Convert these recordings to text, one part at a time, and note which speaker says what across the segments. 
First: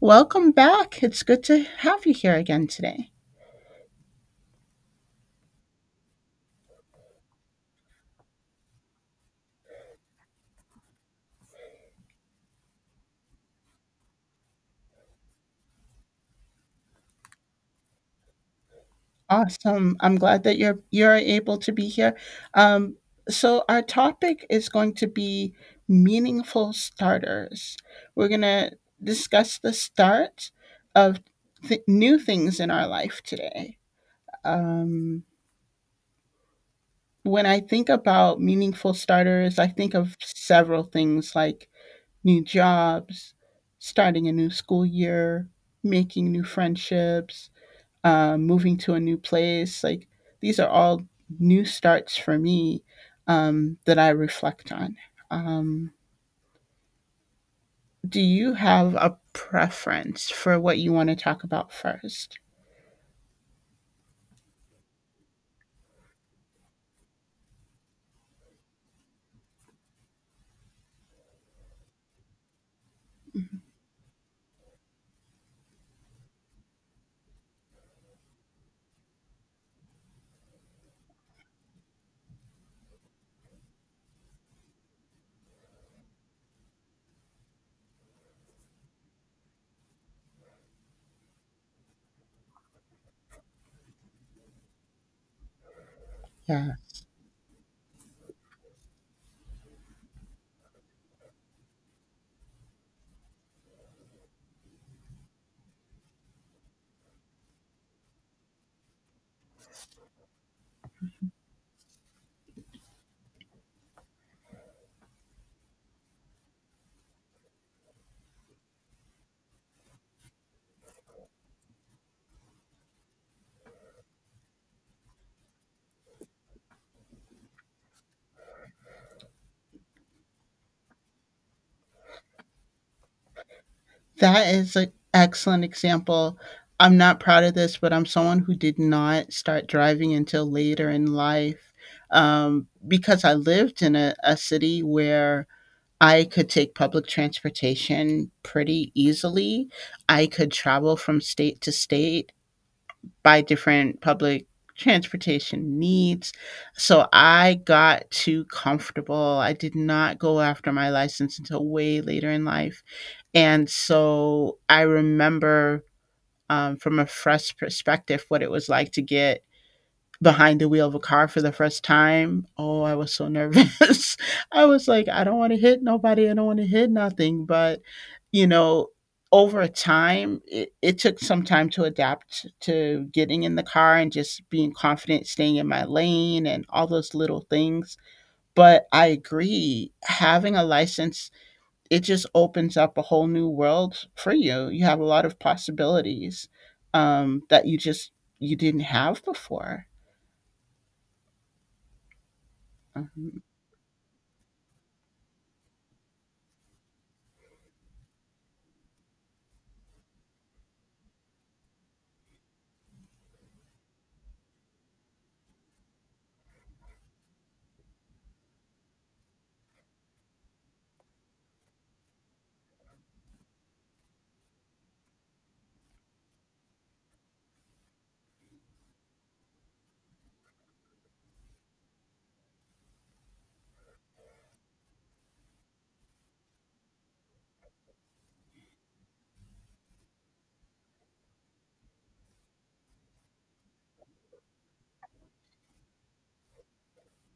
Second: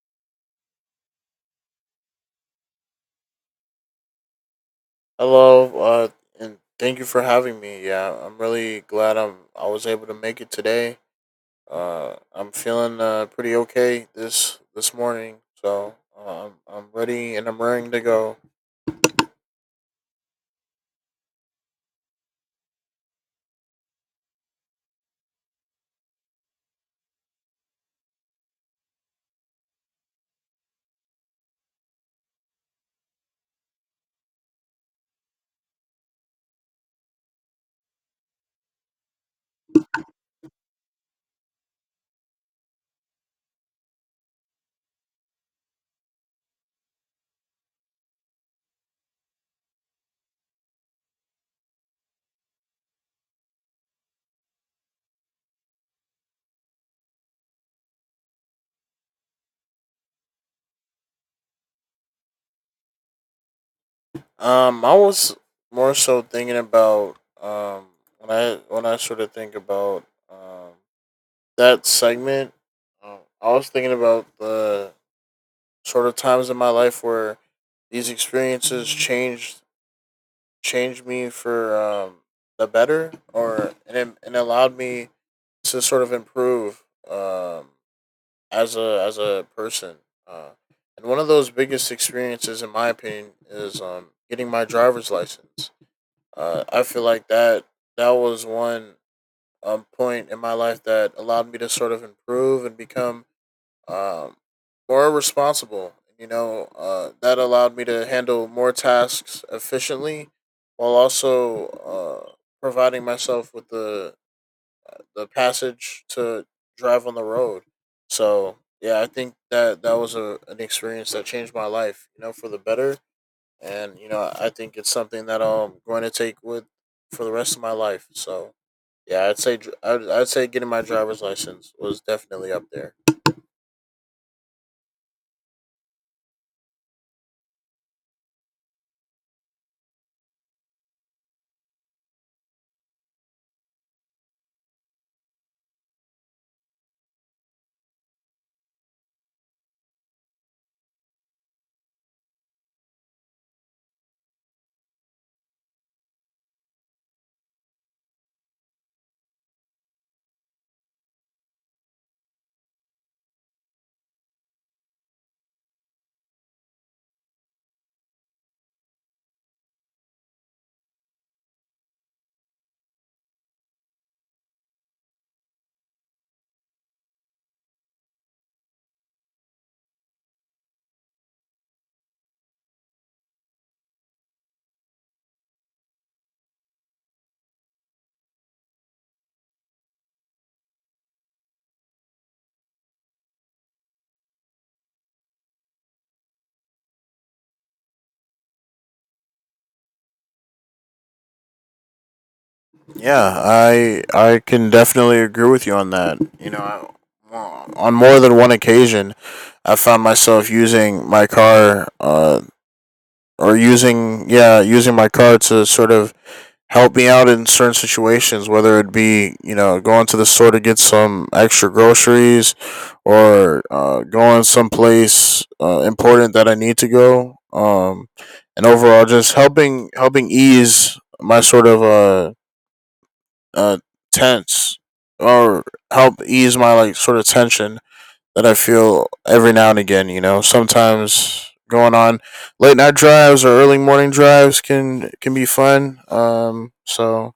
Speaker 1: Welcome back. It's good to have you here again today.
Speaker 2: Hello, and thank you for having me. Yeah, I'm really glad I was able to make it today. I'm feeling pretty okay this morning, so I'm ready and I'm ready to go.
Speaker 1: Awesome. I'm glad that you're able to be here. Um, so our topic is going to be meaningful starters. We're gonna discuss the start of new things in our life today. Um, when I think about meaningful starters, I think of several things like new jobs, starting a new school year, making new friendships, moving to a new place. Like these are all new starts for me, that I reflect on. Um, do you have a preference for what you want to talk about first?
Speaker 2: I was more so thinking about um when I sort of think about um that segment. I was thinking about the sort of times in my life where these experiences changed me for the better, and allowed me to sort of improve, um, as a person. Uh, and one of those biggest experiences, in my opinion, is getting my driver's license.
Speaker 1: Yeah,
Speaker 2: I feel like that was one point in my life that allowed me to sort of improve and become, um, more responsible. You know, that allowed me to handle more tasks efficiently while also providing myself with the passage to drive on the road. So yeah, I think that an experience that changed my life, you know, for the better. And you know, I think it's something that I'm going to take with for the rest of my life. So yeah, I'd say getting my driver's license was definitely up there.
Speaker 1: that is an excellent example. I'm not proud of this, but I'm someone who did not start driving until later in life, because I lived in a city where I could take public transportation pretty easily. I could travel from state to state by different public transportation needs. So I got too comfortable. I did not go after my license until way later in life. And so I remember, from a fresh perspective, what it was like to get behind the wheel of a car for the first time. Oh, I was so nervous. I was like, I don't want to hit nobody. I don't want to hit nothing. But, you know, over time, it took some time to adapt to getting in the car and just being confident, staying in my lane and all those little things. But I agree, having a license, it just opens up a whole new world for you. You have a lot of possibilities, that you just you didn't have before.
Speaker 2: Yeah,
Speaker 1: Mhm.
Speaker 2: I can definitely agree with you on that. Well, on more than one occasion, I found myself using my car, or using yeah, using my car to sort of help me out in certain situations, whether it be, you know, going to the store to get some extra groceries, or going someplace important that I need to go. And overall, just helping ease my sort of uh, tense or help ease my like sort of tension that I feel every now and again. You know, sometimes going on late night drives or early morning drives can be fun. So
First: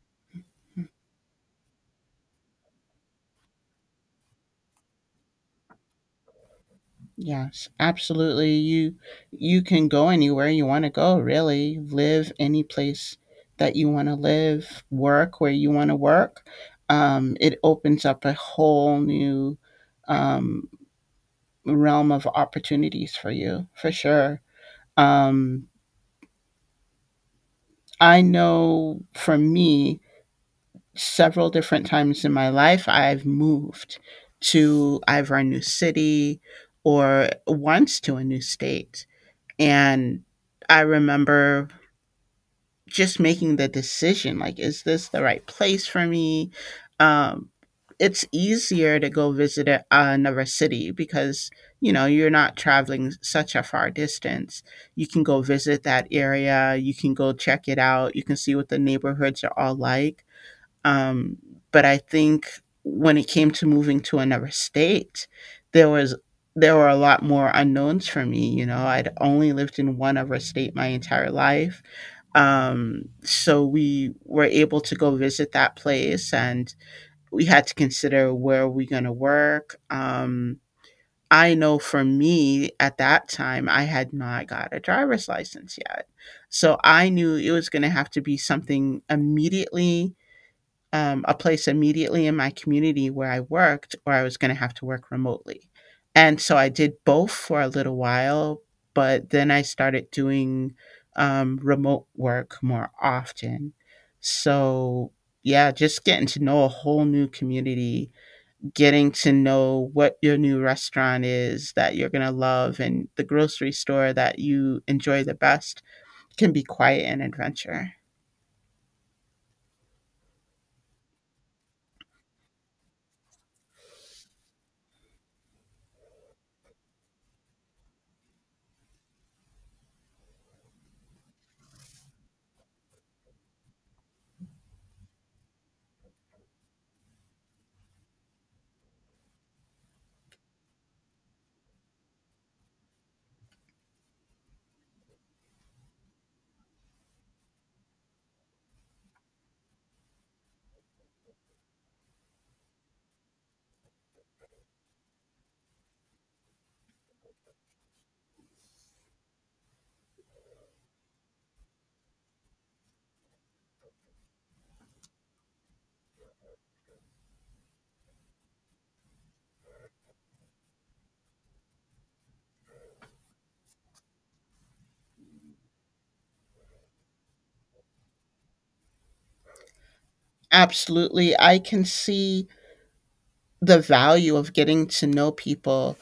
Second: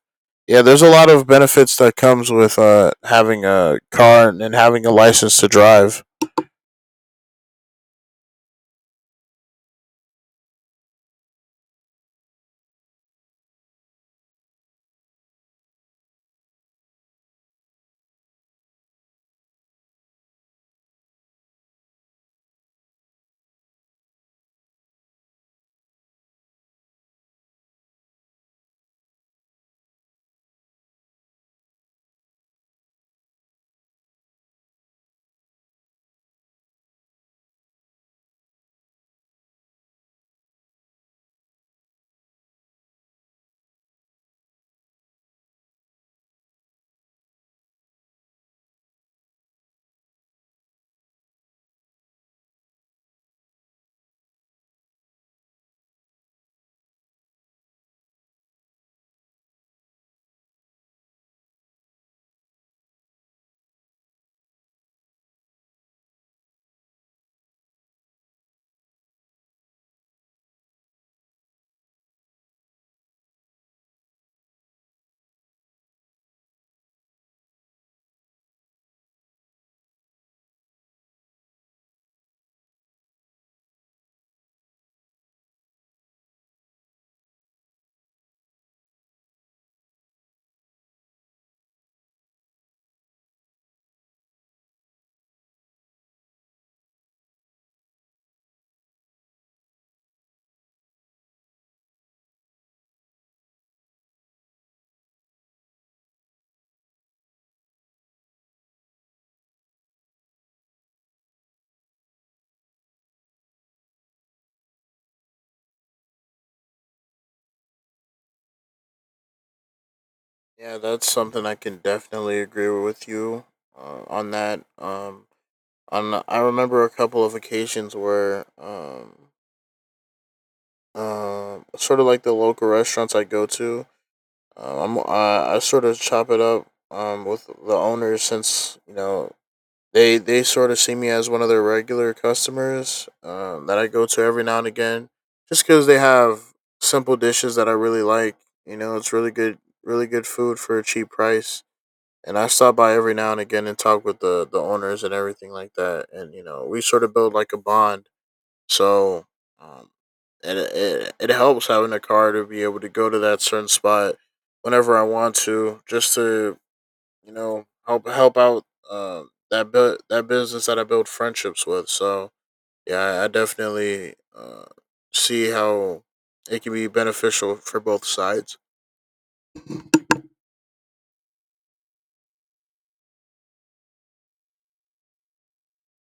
Speaker 2: yeah, there's a lot of benefits that comes with having a car and having a license to drive.
Speaker 1: Yes, absolutely. You can go anywhere you want to go, really. Live any place that you want to live, work where you want to work. It opens up a whole new, um, realm of opportunities for you, for sure. Um, I know for me, several different times in my life, I've moved to either a new city or once to a new state. And I remember just making the decision like, is this the right place for me? Um, it's easier to go visit another city because, you know, you're not traveling such a far distance. You can go visit that area, you can go check it out, you can see what the neighborhoods are all like. Um, but I think when it came to moving to another state, there was there were a lot more unknowns for me. You know, I'd only lived in one other state my entire life, so we were able to go visit that place, and we had to consider where we're going to work. I know for me at that time, I had not got a driver's license yet. So I knew it was going to have to be something immediately, a place immediately in my community where I worked, or I was going to have to work remotely. And so I did both for a little while, but then I started doing, remote work more often. So, yeah, just getting to know a whole new community, getting to know what your new restaurant is that you're going to love and the grocery store that you enjoy the best can be quite an adventure.
Speaker 2: Yeah, that's something I can definitely agree with you on that. On I remember a couple of occasions where sort of like the local restaurants I go to. I sort of chop it up with the owners, since you know they sort of see me as one of their regular customers, that I go to every now and again, just because they have simple dishes that I really like. You know, it's really good food for a cheap price. And I stop by every now and again and talk with the owners and everything like that. And you know, we sort of build like a bond. So, um, it helps having a car to be able to go to that certain spot whenever I want to, just to, you know, help out that that business that I build friendships with. So yeah, I definitely see how it can be beneficial for both sides.
Speaker 1: Absolutely. I can see the value of getting to know people,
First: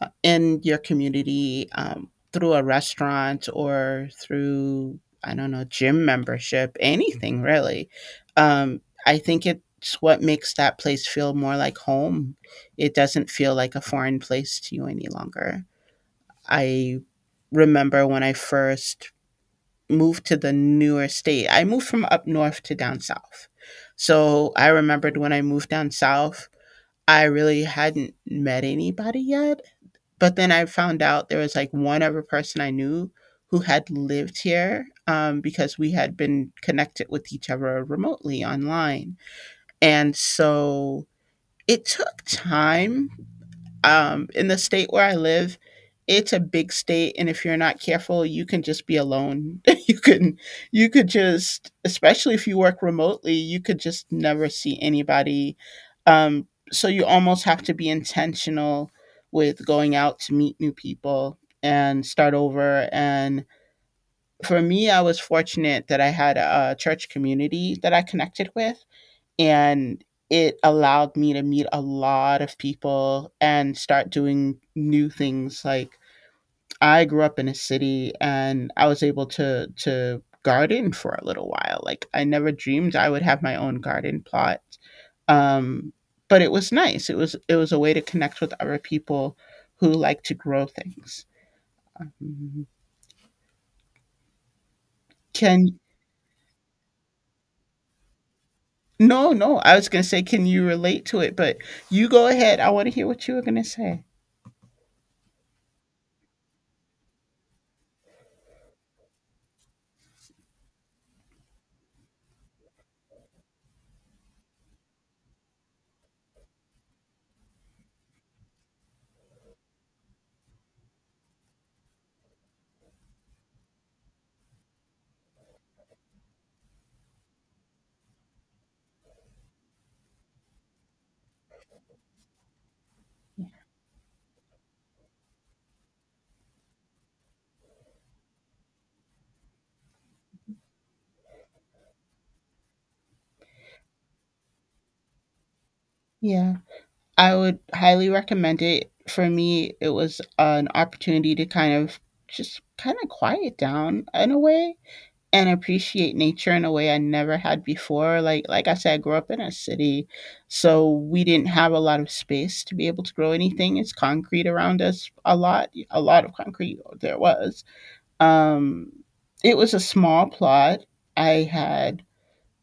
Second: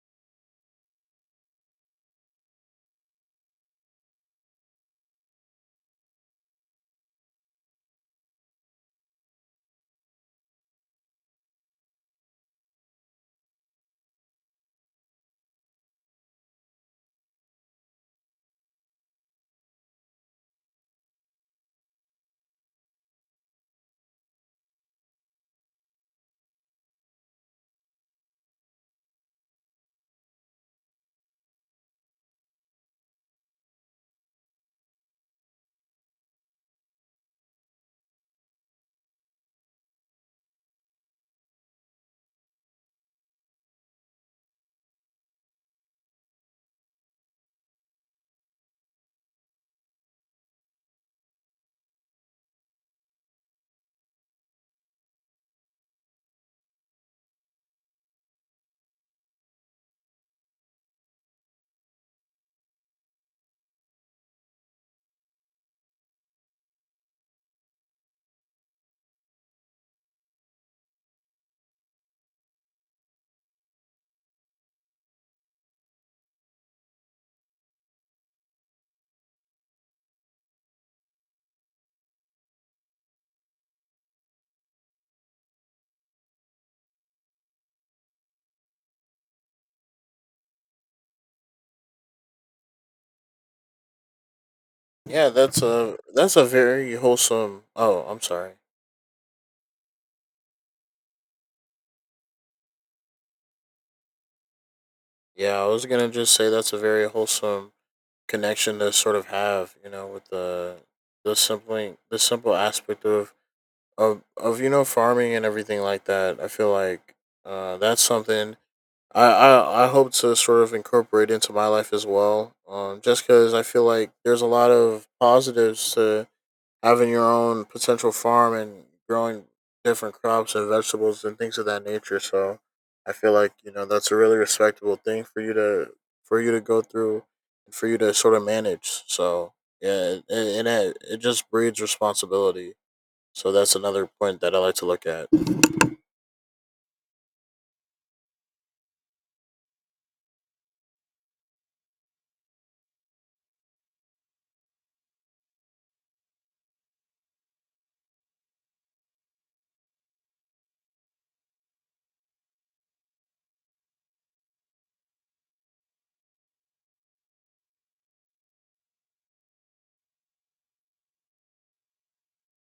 Speaker 1: in your community, through a restaurant or through, I don't know, gym membership, anything really. I think it's what makes that place feel more like home. It doesn't feel like a foreign place to you any longer. I remember when I first moved to the newer state. I moved from up north to down south. So I remembered when I moved down south, I really hadn't met anybody yet, but then I found out there was, like, one other person I knew who had lived here, because we had been connected with each other remotely online, and so it took time, in the state where I live, it's a big state, and if you're not careful, you can just be alone. You can, you could just, especially if you work remotely, you could just never see anybody. So you almost have to be intentional with going out to meet new people and start over. And for me, I was fortunate that I had a church community that I connected with, and it allowed me to meet a lot of people and start doing new things. Like, I grew up in a city and I was able to garden for a little while. Like, I never dreamed I would have my own garden plot, um, but it was nice. It was, it was a way to connect with other people who like to grow things. Mhm.
Speaker 2: Yeah,
Speaker 1: Can,
Speaker 2: that's a very wholesome. Oh, I'm sorry.
Speaker 1: no, no, I was going to say, can you relate to it? But you go ahead, I want to hear what you were going to say.
Speaker 2: Yeah, I was gonna just say that's a very wholesome connection to sort of have, you know, with the simple aspect of you know farming and everything like that. I feel like that's something I hope to sort of incorporate into my life as well. Just because I feel like there's a lot of positives to having your own potential farm and growing different crops and vegetables and things of that nature. So I feel like, you know, that's a really respectable thing for you to go through and for you to sort of manage. So yeah, it just breeds responsibility. So that's another point that I like to look at.
Speaker 1: Yeah, I would highly recommend it. For me, it was an opportunity to kind of just kind of quiet down in a way and appreciate nature in a way I never had before. Like I said, I grew up in a city, so we didn't have a lot of space to be able to grow anything. It's concrete around us a lot of concrete there was. Um, it was a small plot. I had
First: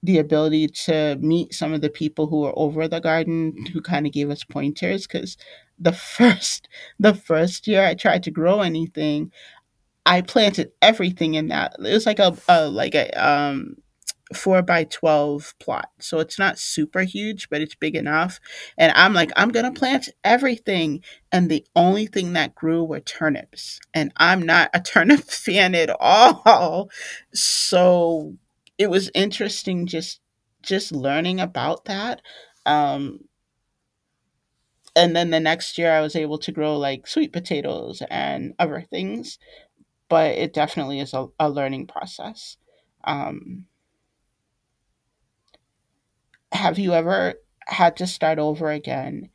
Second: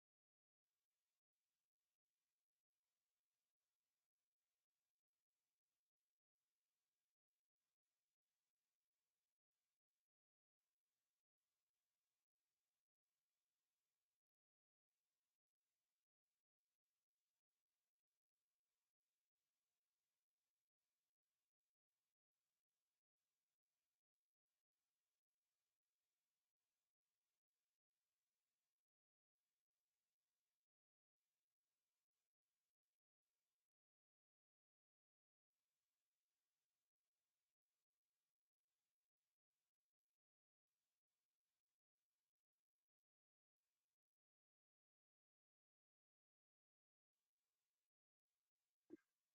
Speaker 1: the ability to meet some of the people who were over the garden who kind of gave us pointers because the first the first year I tried to grow anything, I planted everything in that. It was like a, like a four by 12 plot. So it's not super huge, but it's big enough. And I'm like, I'm going to plant everything. And the only thing that grew were turnips. And I'm not a turnip fan at all. So it was interesting, just learning about that. Um, and then the next year I was able to grow like sweet potatoes and other things, but it definitely is a learning process. Um, have you ever had to start over again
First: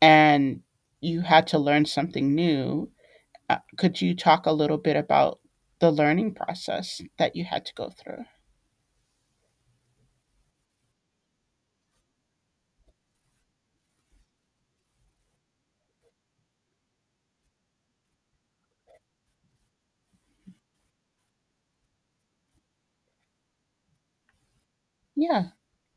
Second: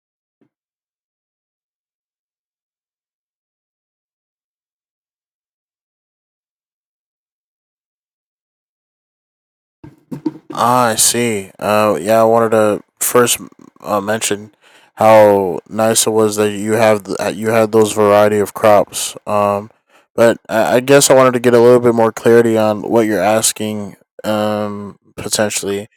Speaker 1: and you had to learn something new? Could you talk a little bit about the learning process that you had to go through?
Speaker 2: Ah, I see. Yeah, I wanted to first mention how nice it was that that you had those variety of crops. But I guess I wanted to get a little bit more clarity on what you're asking. Um,
Speaker 1: Yeah.
Speaker 2: potentially,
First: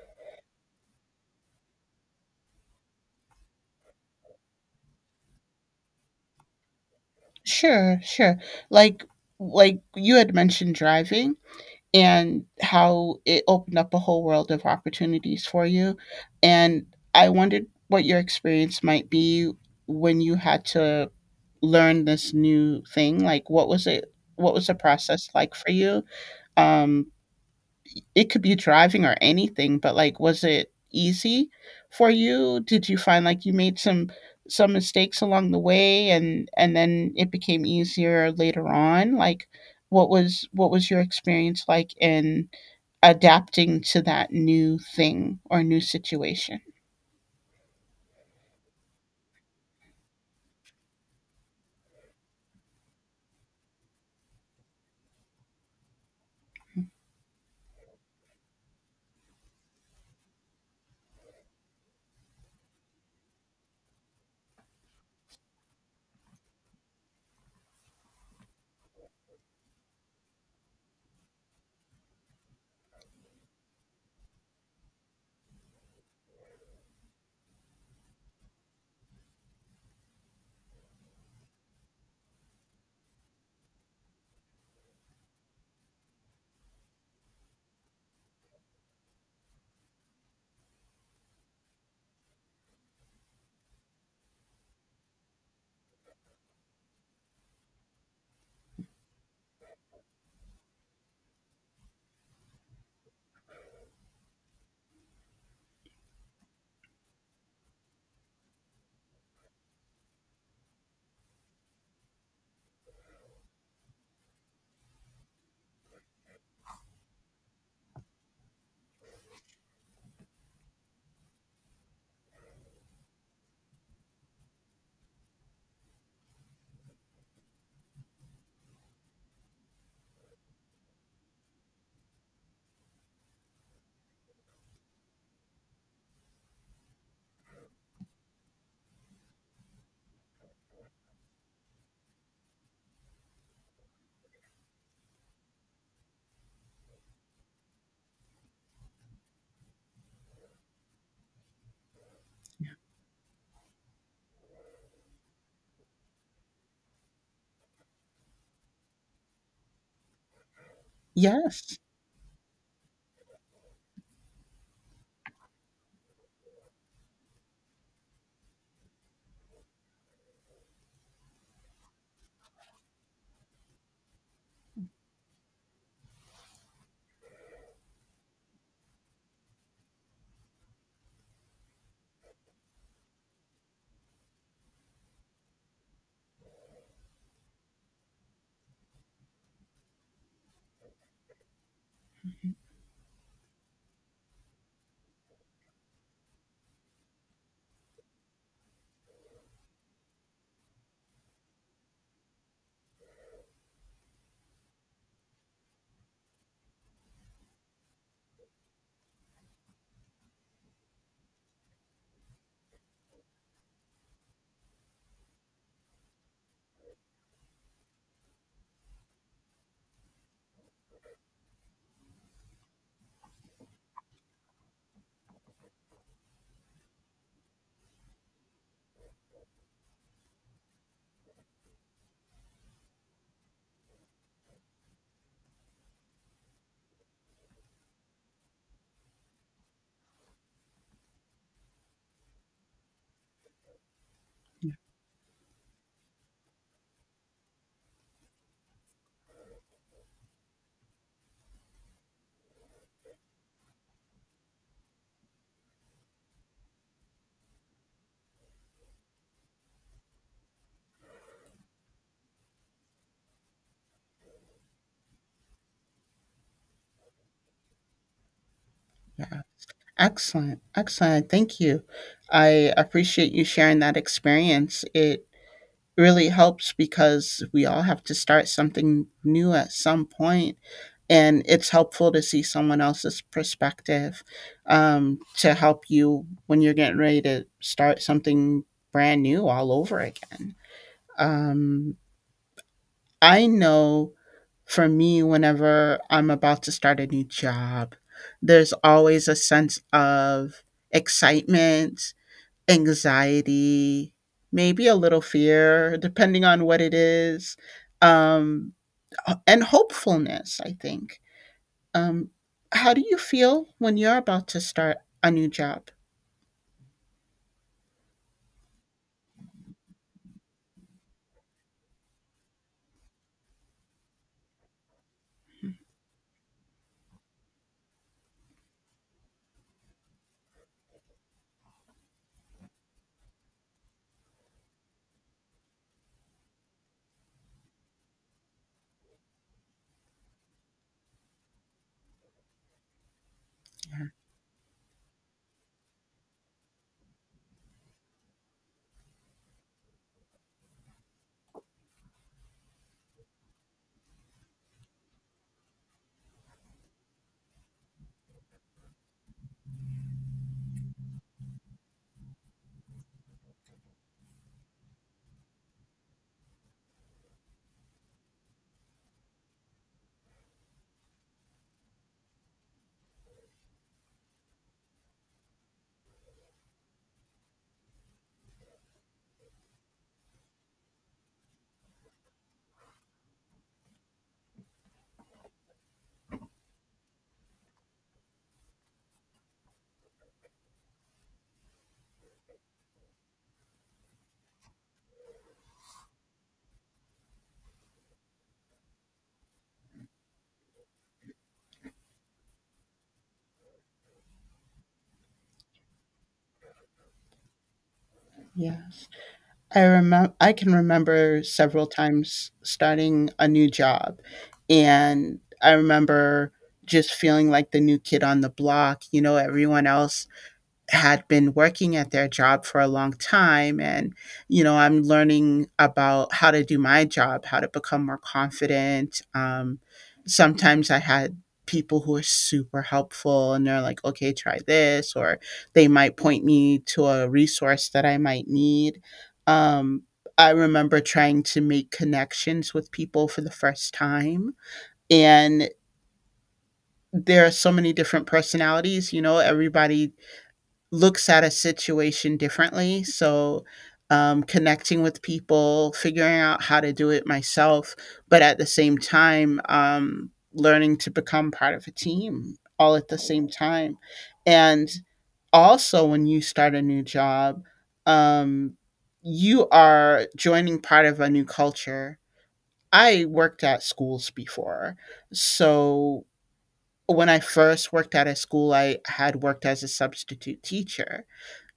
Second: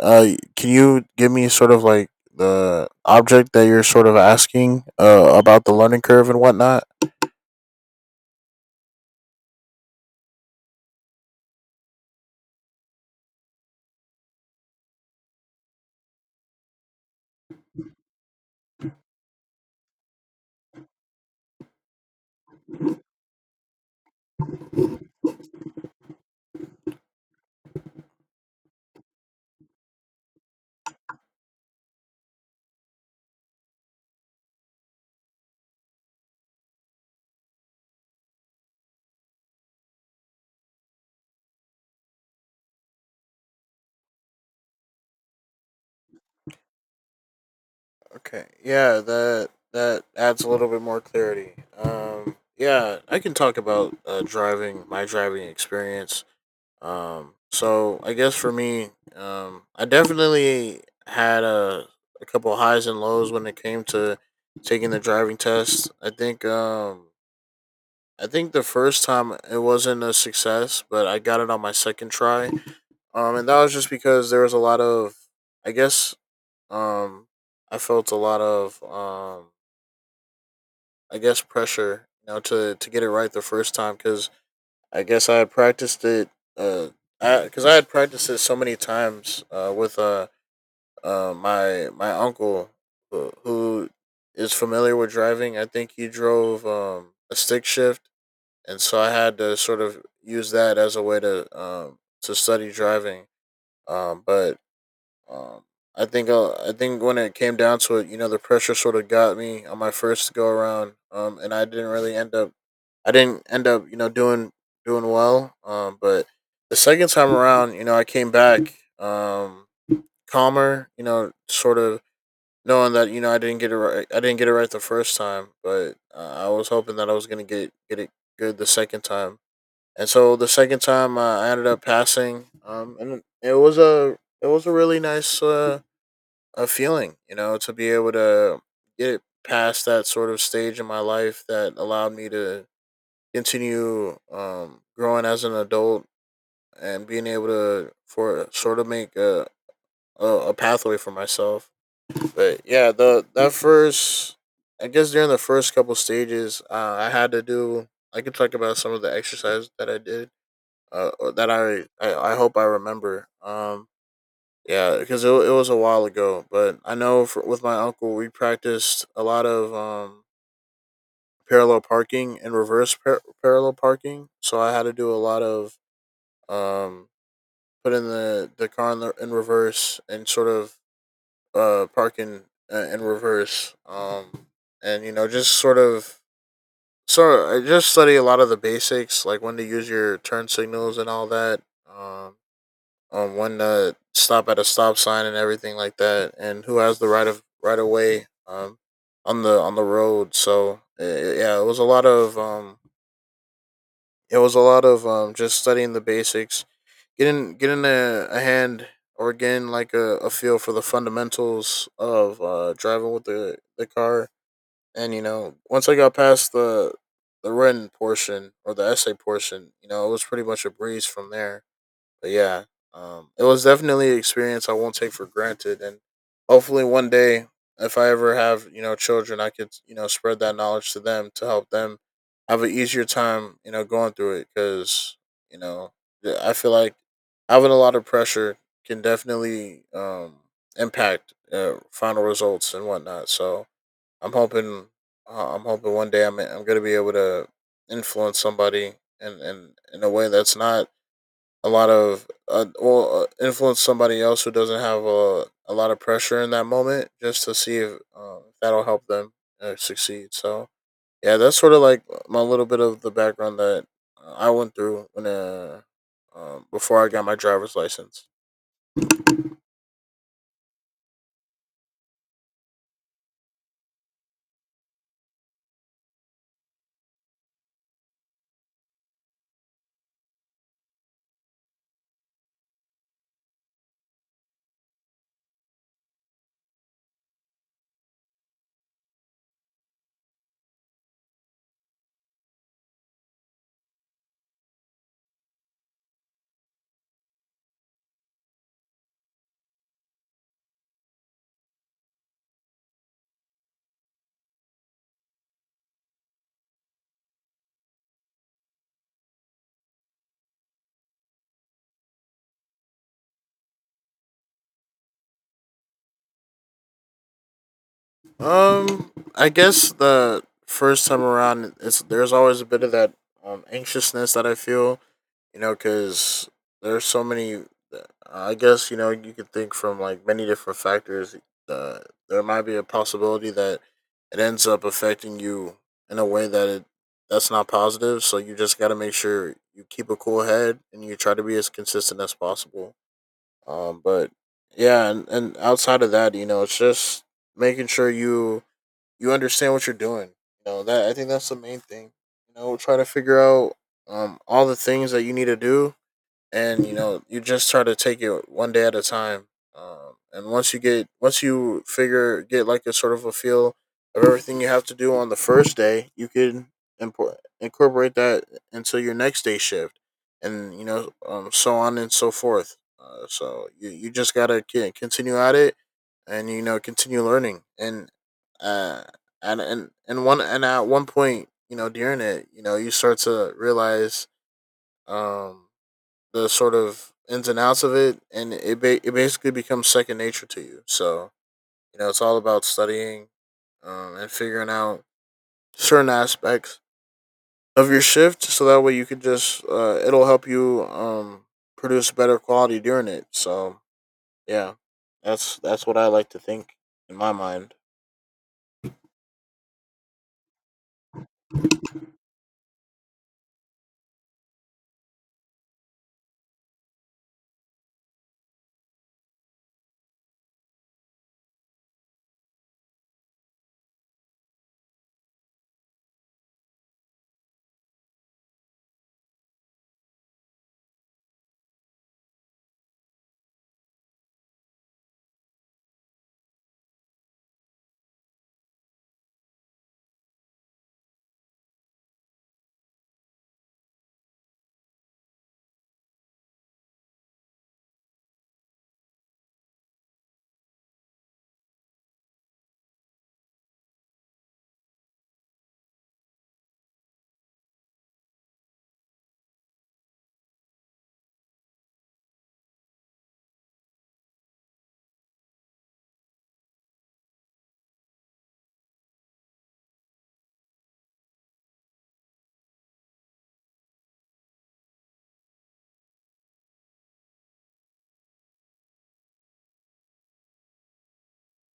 Speaker 2: uh, can you give me sort of like the object that you're sort of asking about the learning curve and whatnot?
Speaker 1: Sure, sure. Like, you had mentioned driving, and how it opened up a whole world of opportunities for you. And I wondered what your experience might be when you had to learn this new thing. Like, what was it? What was the process like for you? Um, it could be driving or anything, but like, was it easy for you? Did you find like you made some mistakes along the way, and then it became easier later on? Like, what was your experience like in adapting to that new thing or new situation.
Speaker 2: Okay. Yeah, that adds a little bit more clarity. Yeah, I can talk about driving, my driving experience. So I guess for me, I definitely had a couple highs and lows when it came to taking the driving test. I think the first time it wasn't a success, but I got it on my second try. And that was just because there was a lot of, I guess um I felt a lot of, I guess, pressure, you know, to get it right the first time because I guess I had practiced it, uh, because I had practiced it so many times, with my uncle who, is familiar with driving. I think he drove a stick shift, and so I had to sort of use that as a way to study driving. But um, I think when it came down to it, you know, the pressure sort of got me on my first go around, and I didn't really end up, I didn't end up, you know, doing well. But the second time around, you know, I came back um, calmer, you know, sort of knowing that, you know, I didn't get it right the first time, but I was hoping that I was gonna get it good the second time. And so the second time, I ended up passing, and it was a, really nice. A feeling, you know, to be able to get past that sort of stage in my life that allowed me to continue, growing as an adult and being able to for sort of make a pathway for myself. But yeah, the that first, I guess during the first couple stages, I had to do. I could talk about some of the exercise that I did, uh, or that
Speaker 1: Yes.
Speaker 2: I, I I hope I remember. Yeah, because it was a while ago, but I know with my uncle we practiced a lot of, parallel parking and parallel parking. So I had to do a lot of, um, putting the car in, in reverse and sort of parking in reverse, and you know just sort of, so I just study a lot of the basics, like when to use your turn signals and all that. Um, when to stop at a stop sign and everything like that, and who has the right of way on the road. So yeah, it was a lot of, just studying the basics, getting a hand or getting like a feel for the fundamentals of driving with the car. And you know, once I got past the written portion or the essay portion, you know, it was pretty much a breeze from there. But yeah, it was definitely an experience I won't take for granted, and hopefully one day, if I ever have, you know, children, I could, you know, spread that knowledge to them to help them have an easier time, you know, going through it because, you know I feel like having a lot of pressure can definitely, impact final results and whatnot. So I'm hoping, I'm hoping one day I'm gonna be able to influence somebody in a way that's not a lot of influence somebody else who doesn't have a lot of pressure in that moment just to see if that'll help them succeed. So yeah, that's sort of like my little bit of the background that I went through when, before I got my driver's license.
Speaker 1: Yeah. Excellent. Excellent. Thank you. I appreciate you sharing that experience. It really helps because we all have to start something new at some point, and it's helpful to see someone else's perspective, to help you when you're getting ready to start something brand new all over again. Um, I know. For me, whenever I'm about to start a new job, there's always a sense of excitement, anxiety, maybe a little fear, depending on what it is, um, and hopefulness, I think. Um, how do you feel when you're about to start a new job?
Speaker 2: I guess the first time around, it's there's always a bit of that, anxiousness that I feel, you know, because there's so many. I guess, you know, you could think from like many different factors. Uh, there might be a possibility that it ends up affecting you in a way that it that's not positive. So you just got to make sure you keep a cool head and you try to be as consistent as possible. Um,
Speaker 1: Yeah.
Speaker 2: but yeah, and outside of that, you know, it's just making sure you understand what you're doing. You know that I think that's the main thing. You know, try to figure out all the things that you need to do, and you know you just try to take it one day at a time. And once you get once you figure get like a sort of a feel of everything you have to do on the first day, you can import incorporate that into your next day shift. And you know, so on and so forth. So you just gotta continue at it and you know, continue learning. And uh and and, and one and at one point, you know, during it, you know, you start to realize um the sort of ins and outs of it, and it it basically becomes second nature to you. So you know, it's all about studying, and figuring out certain aspects of your shift, so that way you can just it'll help you produce better quality during it. So yeah, that's what I like to think in my mind.
Speaker 1: Yeah. I remember, I can remember several times starting a new job, and I remember just feeling like the new kid on the block. You know, everyone else had been working at their job for a long time, and you know, I'm learning about how to do my job, how to become more confident, sometimes I had people who are super helpful and they're like, okay, try this, or they might point me to a resource that I might need, um, I remember trying to make connections with people for the first time, and there are so many different personalities. You know, everybody looks at a situation differently. So, connecting with people, figuring out how to do it myself, but at the same time, learning to become part of a team all at the same time. And also, when you start a new job, um, you are joining part of a new culture. I worked at schools before. So, when I first worked at a school, I had worked as a substitute teacher,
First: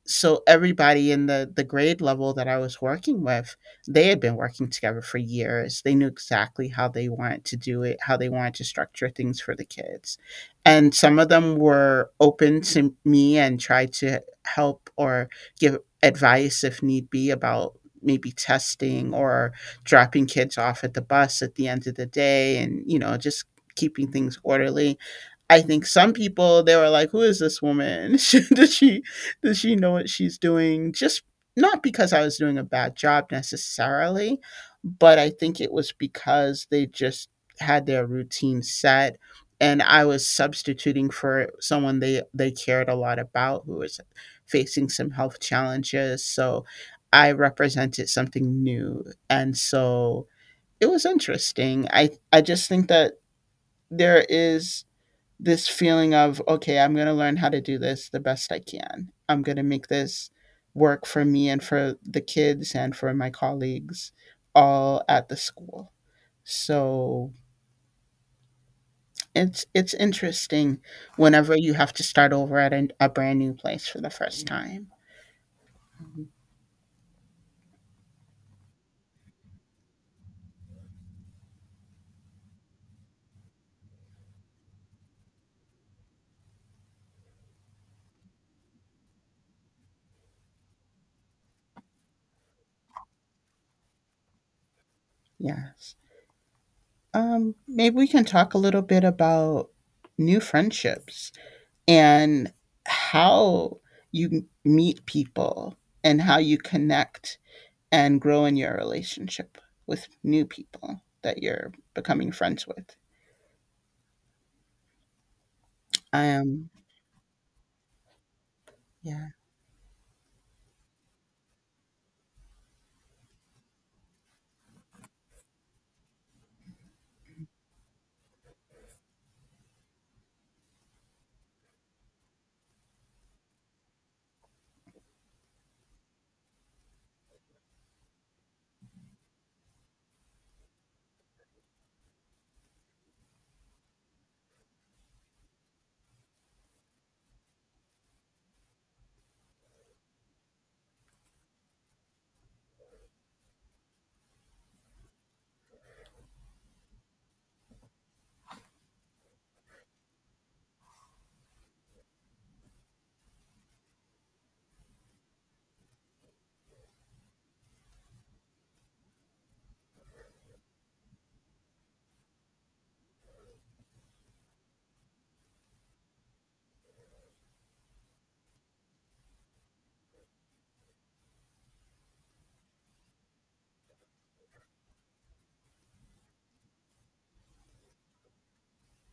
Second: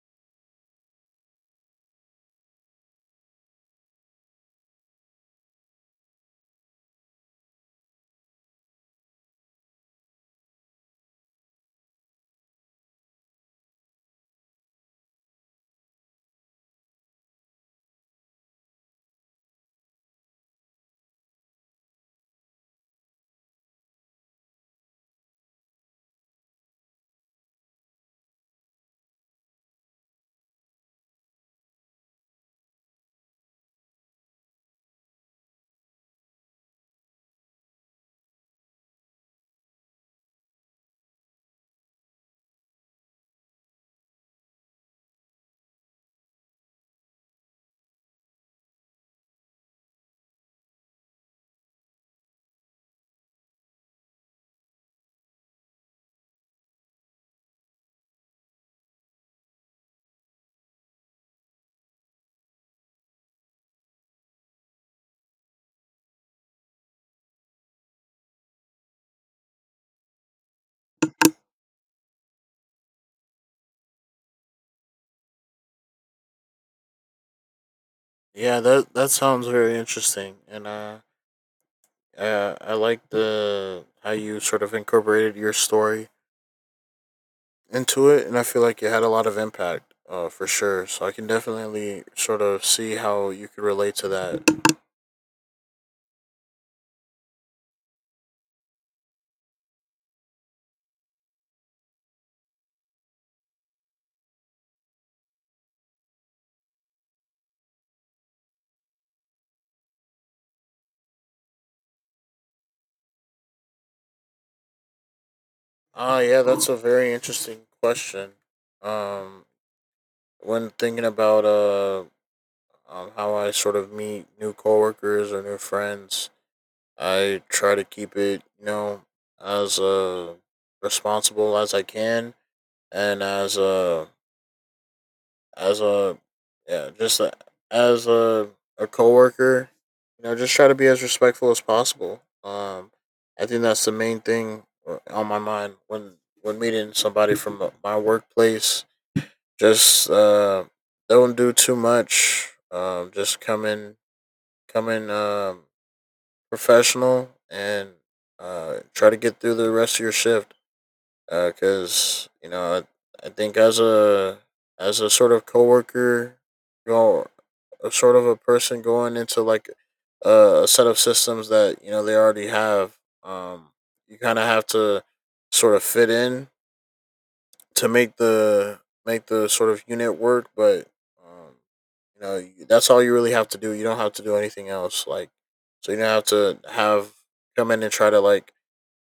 Speaker 1: so everybody in the grade level that I was working with, they had been working together for years. They knew exactly how they wanted to do it, how they wanted to structure things for the kids. And some of them were open to me and tried to help or give advice if need be about maybe testing or dropping kids off at the bus at the end of the day and just keeping things orderly. I think some people they were like, "Who is this woman? Should- she Does she know what she's doing?" Just not because I was doing a bad job necessarily, but I think it was because they just had their routine set, and I was substituting for someone they cared a lot about who was facing some health challenges. So I represented something new. And so it was interesting. I just think that there is this feeling of, okay, I'm going to learn how to do this the best I can. I'm going to make this work for me and for the kids and for my colleagues all at the school. So it's interesting whenever you have to start over at a brand new place for the first time.
Speaker 2: Yeah, that that sounds very interesting, and I like the how you sort of incorporated your story into it, and I feel like it had a lot of impact, for sure. So I can definitely sort of see how you could relate to that.
Speaker 1: Yes. Maybe we can talk a little bit about new friendships and how you meet people and how you connect and grow in your relationship with new people that you're becoming friends with.
Speaker 2: Ah,
Speaker 1: I
Speaker 2: yeah, that's
Speaker 1: am,
Speaker 2: a very interesting question.
Speaker 1: yeah,
Speaker 2: Um, when thinking about how I sort of meet new coworkers or new friends, I try to keep it, you know, as responsible as I can, and as a yeah, just as a coworker, you know, just try to be as respectful as possible. I think that's the main thing on my mind when meeting somebody from my workplace. Just don't do too much. Just come in, come in um, professional and try to get through the rest of your shift, because you know I think as a sort of coworker, you know, a sort of a person going into like a set of systems that you know they already have. Um, you kind of have to sort of fit in to make the sort of unit work, but um, you know that's all you really have to do. You don't have to do anything else. Like so, you don't have to have come in and try to like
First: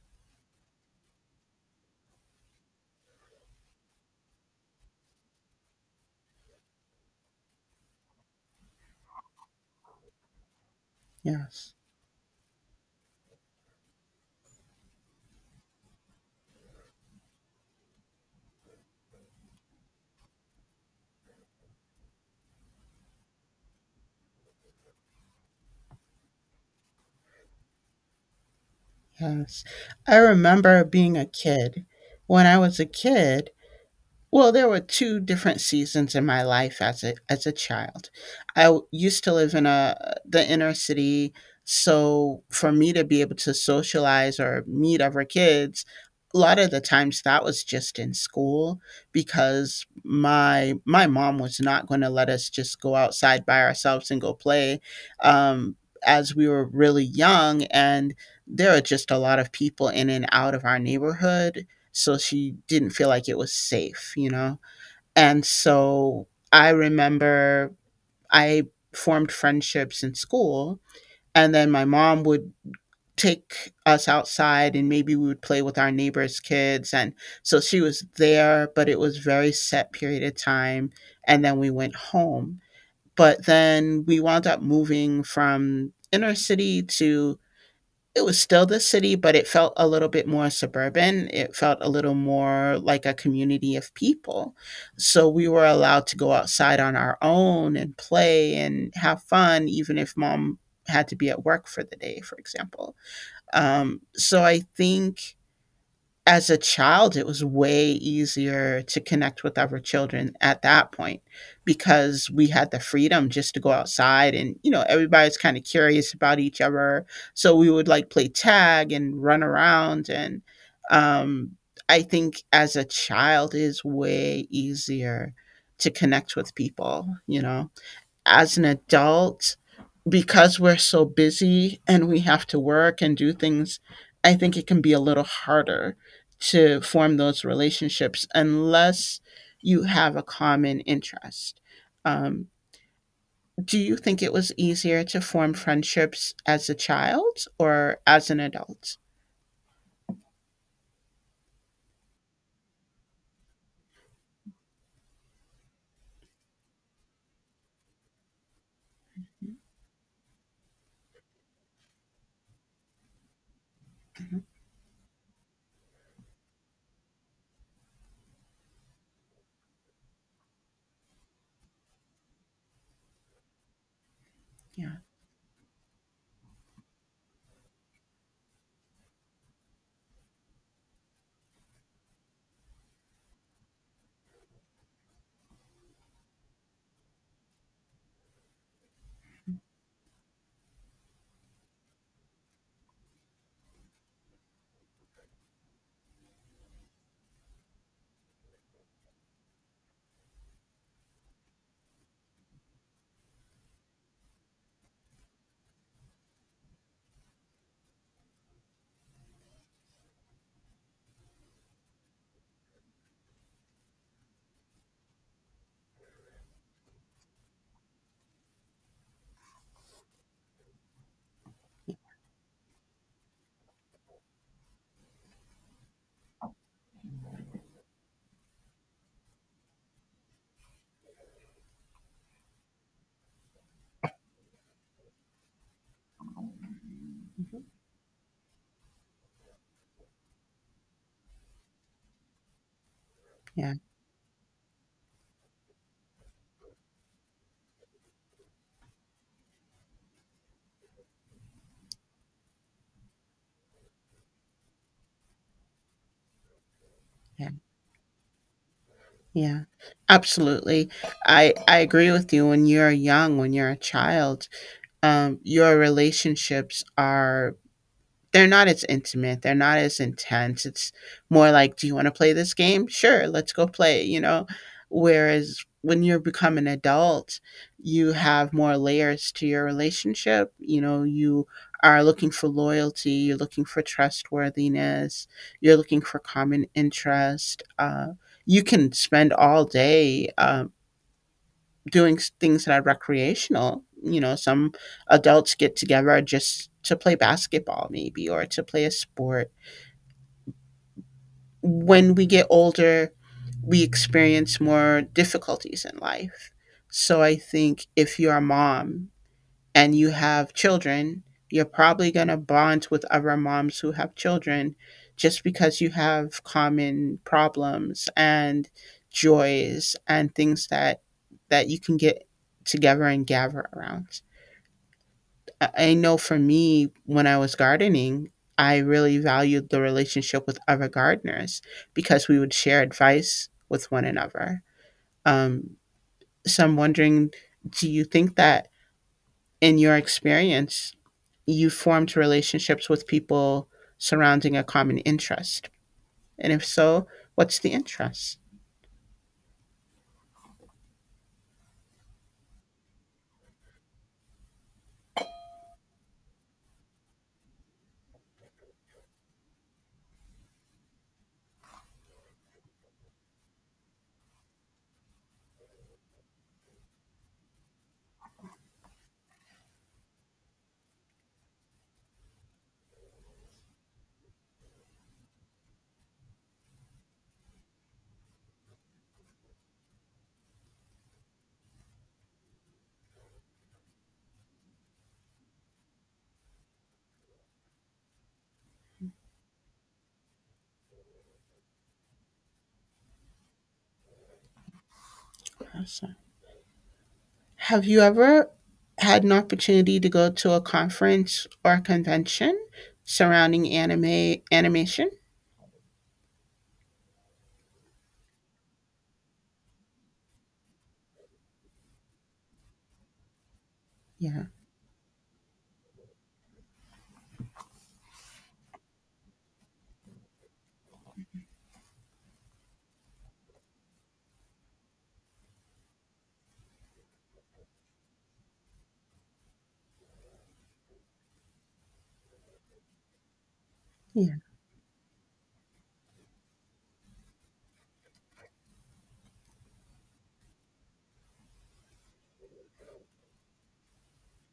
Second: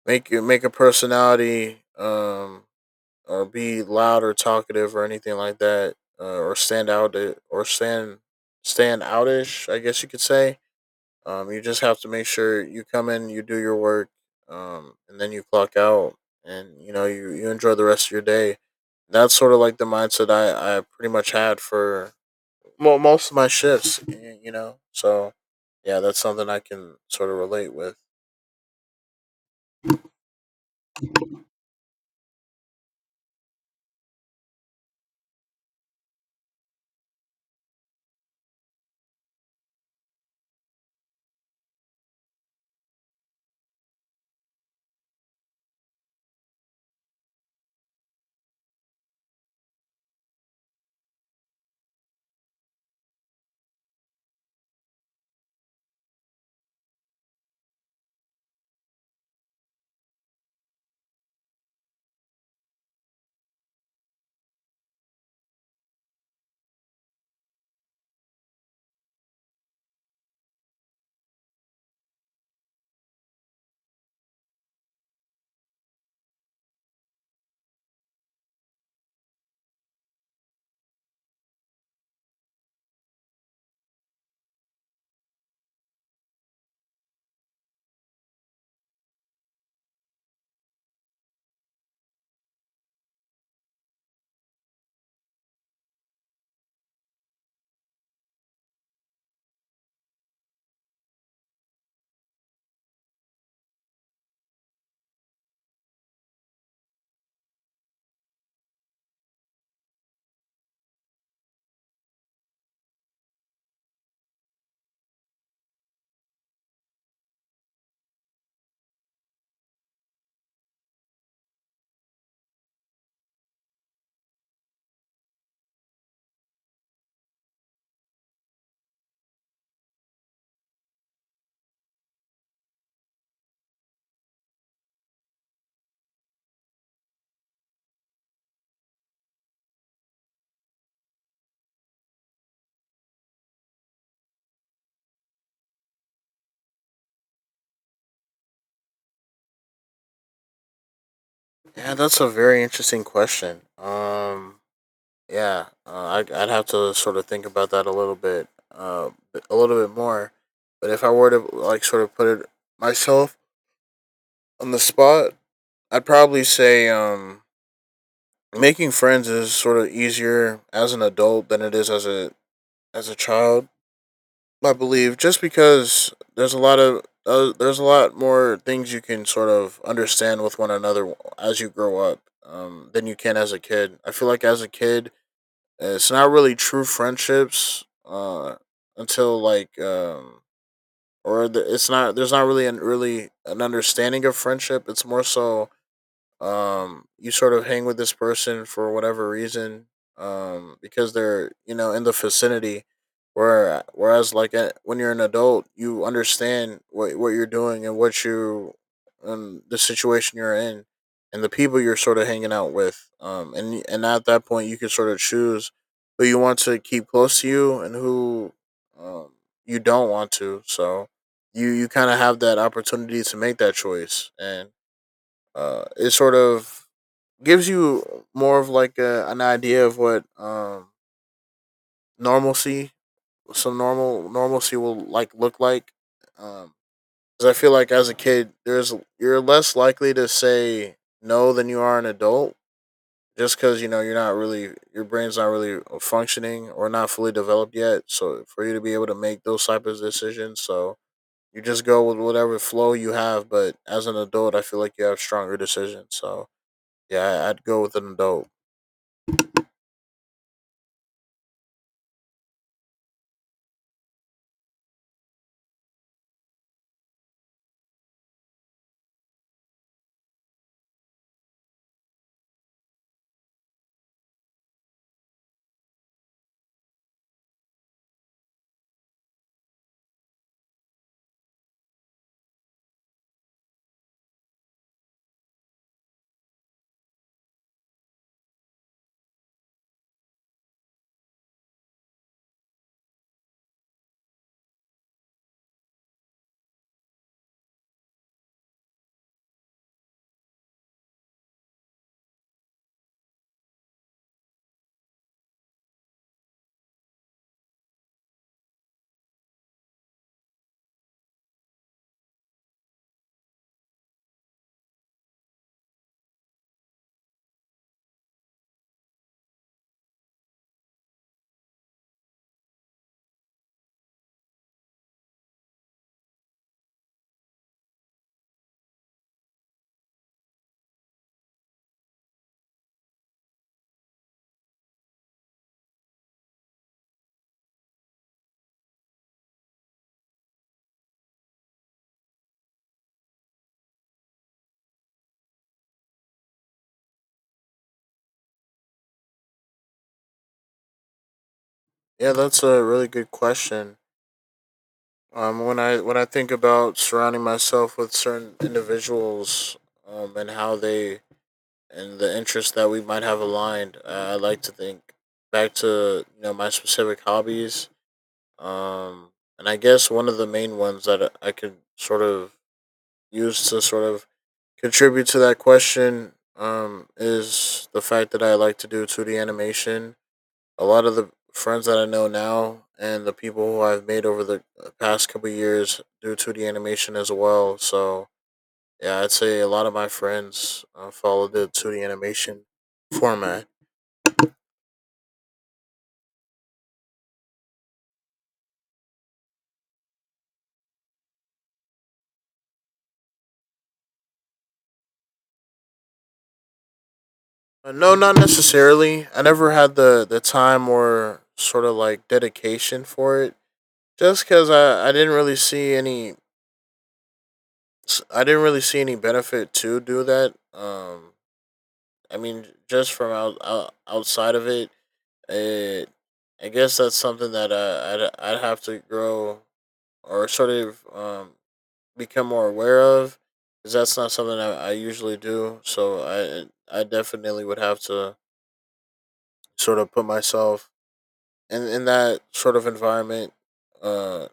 Speaker 2: make a personality. Be loud or talkative or anything like that, or stand out or stand outish, I guess you could say. You
Speaker 1: yes,
Speaker 2: just have to make sure you come in, you do your work, and then you clock out, and you know you you enjoy the rest of your day. That's sort of like the mindset I pretty much had for well, most of my shifts. You know, so yeah, that's something I can sort of relate with.
Speaker 1: yes. I remember being a kid. When I was a kid, well, there were two different seasons in my life as a child. Used to live in a the inner city, so for me to be able to socialize or meet other kids, a lot of the times that was just in school because my mom was not going to let us just go outside by ourselves and go play, um, as we were really young, and there are just a lot of people in and out of our neighborhood, so she didn't feel like it was safe, you know? And so I remember I formed friendships in school, and then my mom would take us outside and maybe we would play with our neighbors' kids. And so she was there, but it was very set period of time. And then we went home. But then we wound up moving from inner city to — it was still the city, but it felt a little bit more suburban. It felt a little more like a community of people. So we were allowed to go outside on our own and play and have fun, even if mom had to be at work for the day, for example. So I think as a child, it was way easier to connect with other children at that point because we had the freedom just to go outside and, you know, everybody's kind of curious about each other. So we would like play tag and run around. And um, I think as a child, it is way easier to connect with people, you know. As an adult, because we're so busy and we have to work and do things, I think it can be a little harder to form those relationships unless you have a common interest. Um, do you think it was easier to form friendships as a child or as an adult?
Speaker 2: Yeah, that's a very interesting question. Yeah, I, I'd have to sort of think about that a little bit, a little bit more. But if I were to like sort of put it myself on the spot, I'd probably say making friends is sort of easier as an adult than it is as a child. I
Speaker 1: Yeah,
Speaker 2: believe, just because there's a lot of there's a lot more things you can sort of understand with one another as you grow up, than you can as a kid. I feel like as a kid, it's not really true friendships until like, or the, it's not. There's not really an really an understanding of friendship. It's more so, you sort of hang with this person for whatever reason, because they're, you know, in the vicinity. Whereas like when you're an adult, you understand what you're doing and what you the situation you're in and the people you're sort of hanging out with. And at that point you can sort of choose who you want to keep close to you and who um you don't want to. So you kind of have that opportunity to make that choice, and it sort of gives you more of like a, an idea of what normalcy some normal normalcy will like look like. Um, Cause I feel like as a kid there's you're less likely to say no than you are an adult, just
Speaker 1: yeah,
Speaker 2: because you know you're not really your brain's not really functioning or not fully developed yet, so for you to be able to make those type of decisions. So you just go with whatever flow you have, but as an adult I feel like you have stronger decisions. So yeah,
Speaker 1: yeah,
Speaker 2: I'd go with an adult.
Speaker 1: yeah. Absolutely. I agree with you. When you're young, when you're a child, your relationships are — they're not as intimate, they're not as intense. It's more like, "Do you want to play this game?" "Sure, let's go play," you know. Whereas when you become an adult, you have more layers to your relationship. You know, you are looking for loyalty, you're looking for trustworthiness, you're looking for common interest. You can spend all day doing things that are recreational. You know, some adults get together just to play basketball, maybe, or to play a sport. When we get older, we experience more difficulties in life. So I think if you're a mom and you have children, you're probably going to bond with other moms who have children just because you have common problems and joys and things that that you can get together and gather around. I know for me, when I was gardening, I really valued the relationship with other gardeners because we would share advice with one another. Um, so I'm wondering, do you think that in your experience, you formed relationships with people surrounding a common interest? And if so, what's the interest?
Speaker 2: Yeah, that's a really good question. When I when I think about surrounding myself with certain individuals, and how they and the interests that we might have aligned, I like to think back to, you know, my specific hobbies. Um, and I guess one of the main ones that I could sort of use to sort of contribute to that question, is the fact that I like to do two D animation. A lot of the friends that I know now and the people who I've made over the past couple years due to the animation as well. So yeah, I'd say a lot of my friends follow the 2D animation format.
Speaker 1: Awesome. Have you ever had an opportunity to go to a conference or a convention surrounding anime animation?
Speaker 2: No, not necessarily. I never had the time or sort of like dedication for it.
Speaker 1: Yeah.
Speaker 2: Just because I didn't really see any I didn't really see any benefit to do that. I mean, just from outside of it, It, I guess that's something that I'd have to grow or sort of become more aware of, because that's not
Speaker 1: Yeah,
Speaker 2: something I usually do. So I definitely would have to sort of put myself in that sort of environment, uh,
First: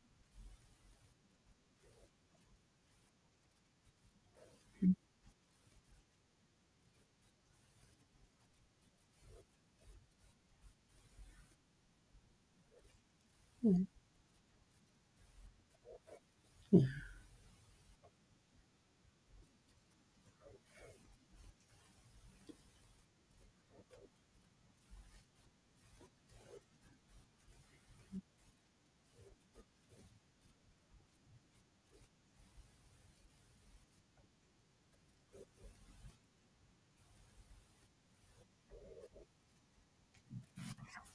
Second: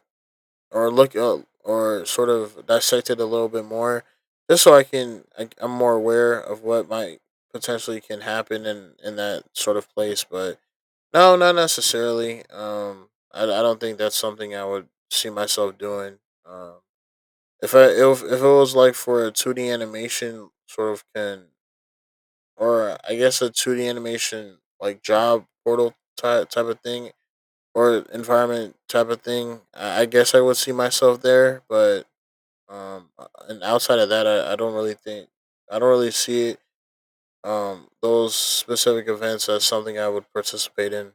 Speaker 2: or look up or sort of dissect it a little bit more, just so I can I, I'm more aware of what might potentially can happen in that sort of place. But no, not necessarily. I
Speaker 1: yeah,
Speaker 2: don't think that's something I would see myself doing. Um,
Speaker 1: yeah,
Speaker 2: if I if it was like for a two D animation sort of can, or I guess a two D animation like job portal type type of thing or environment type of thing, I guess I would see myself there. But and outside of that, I don't really think I don't really see it. Those specific events as something I would participate in.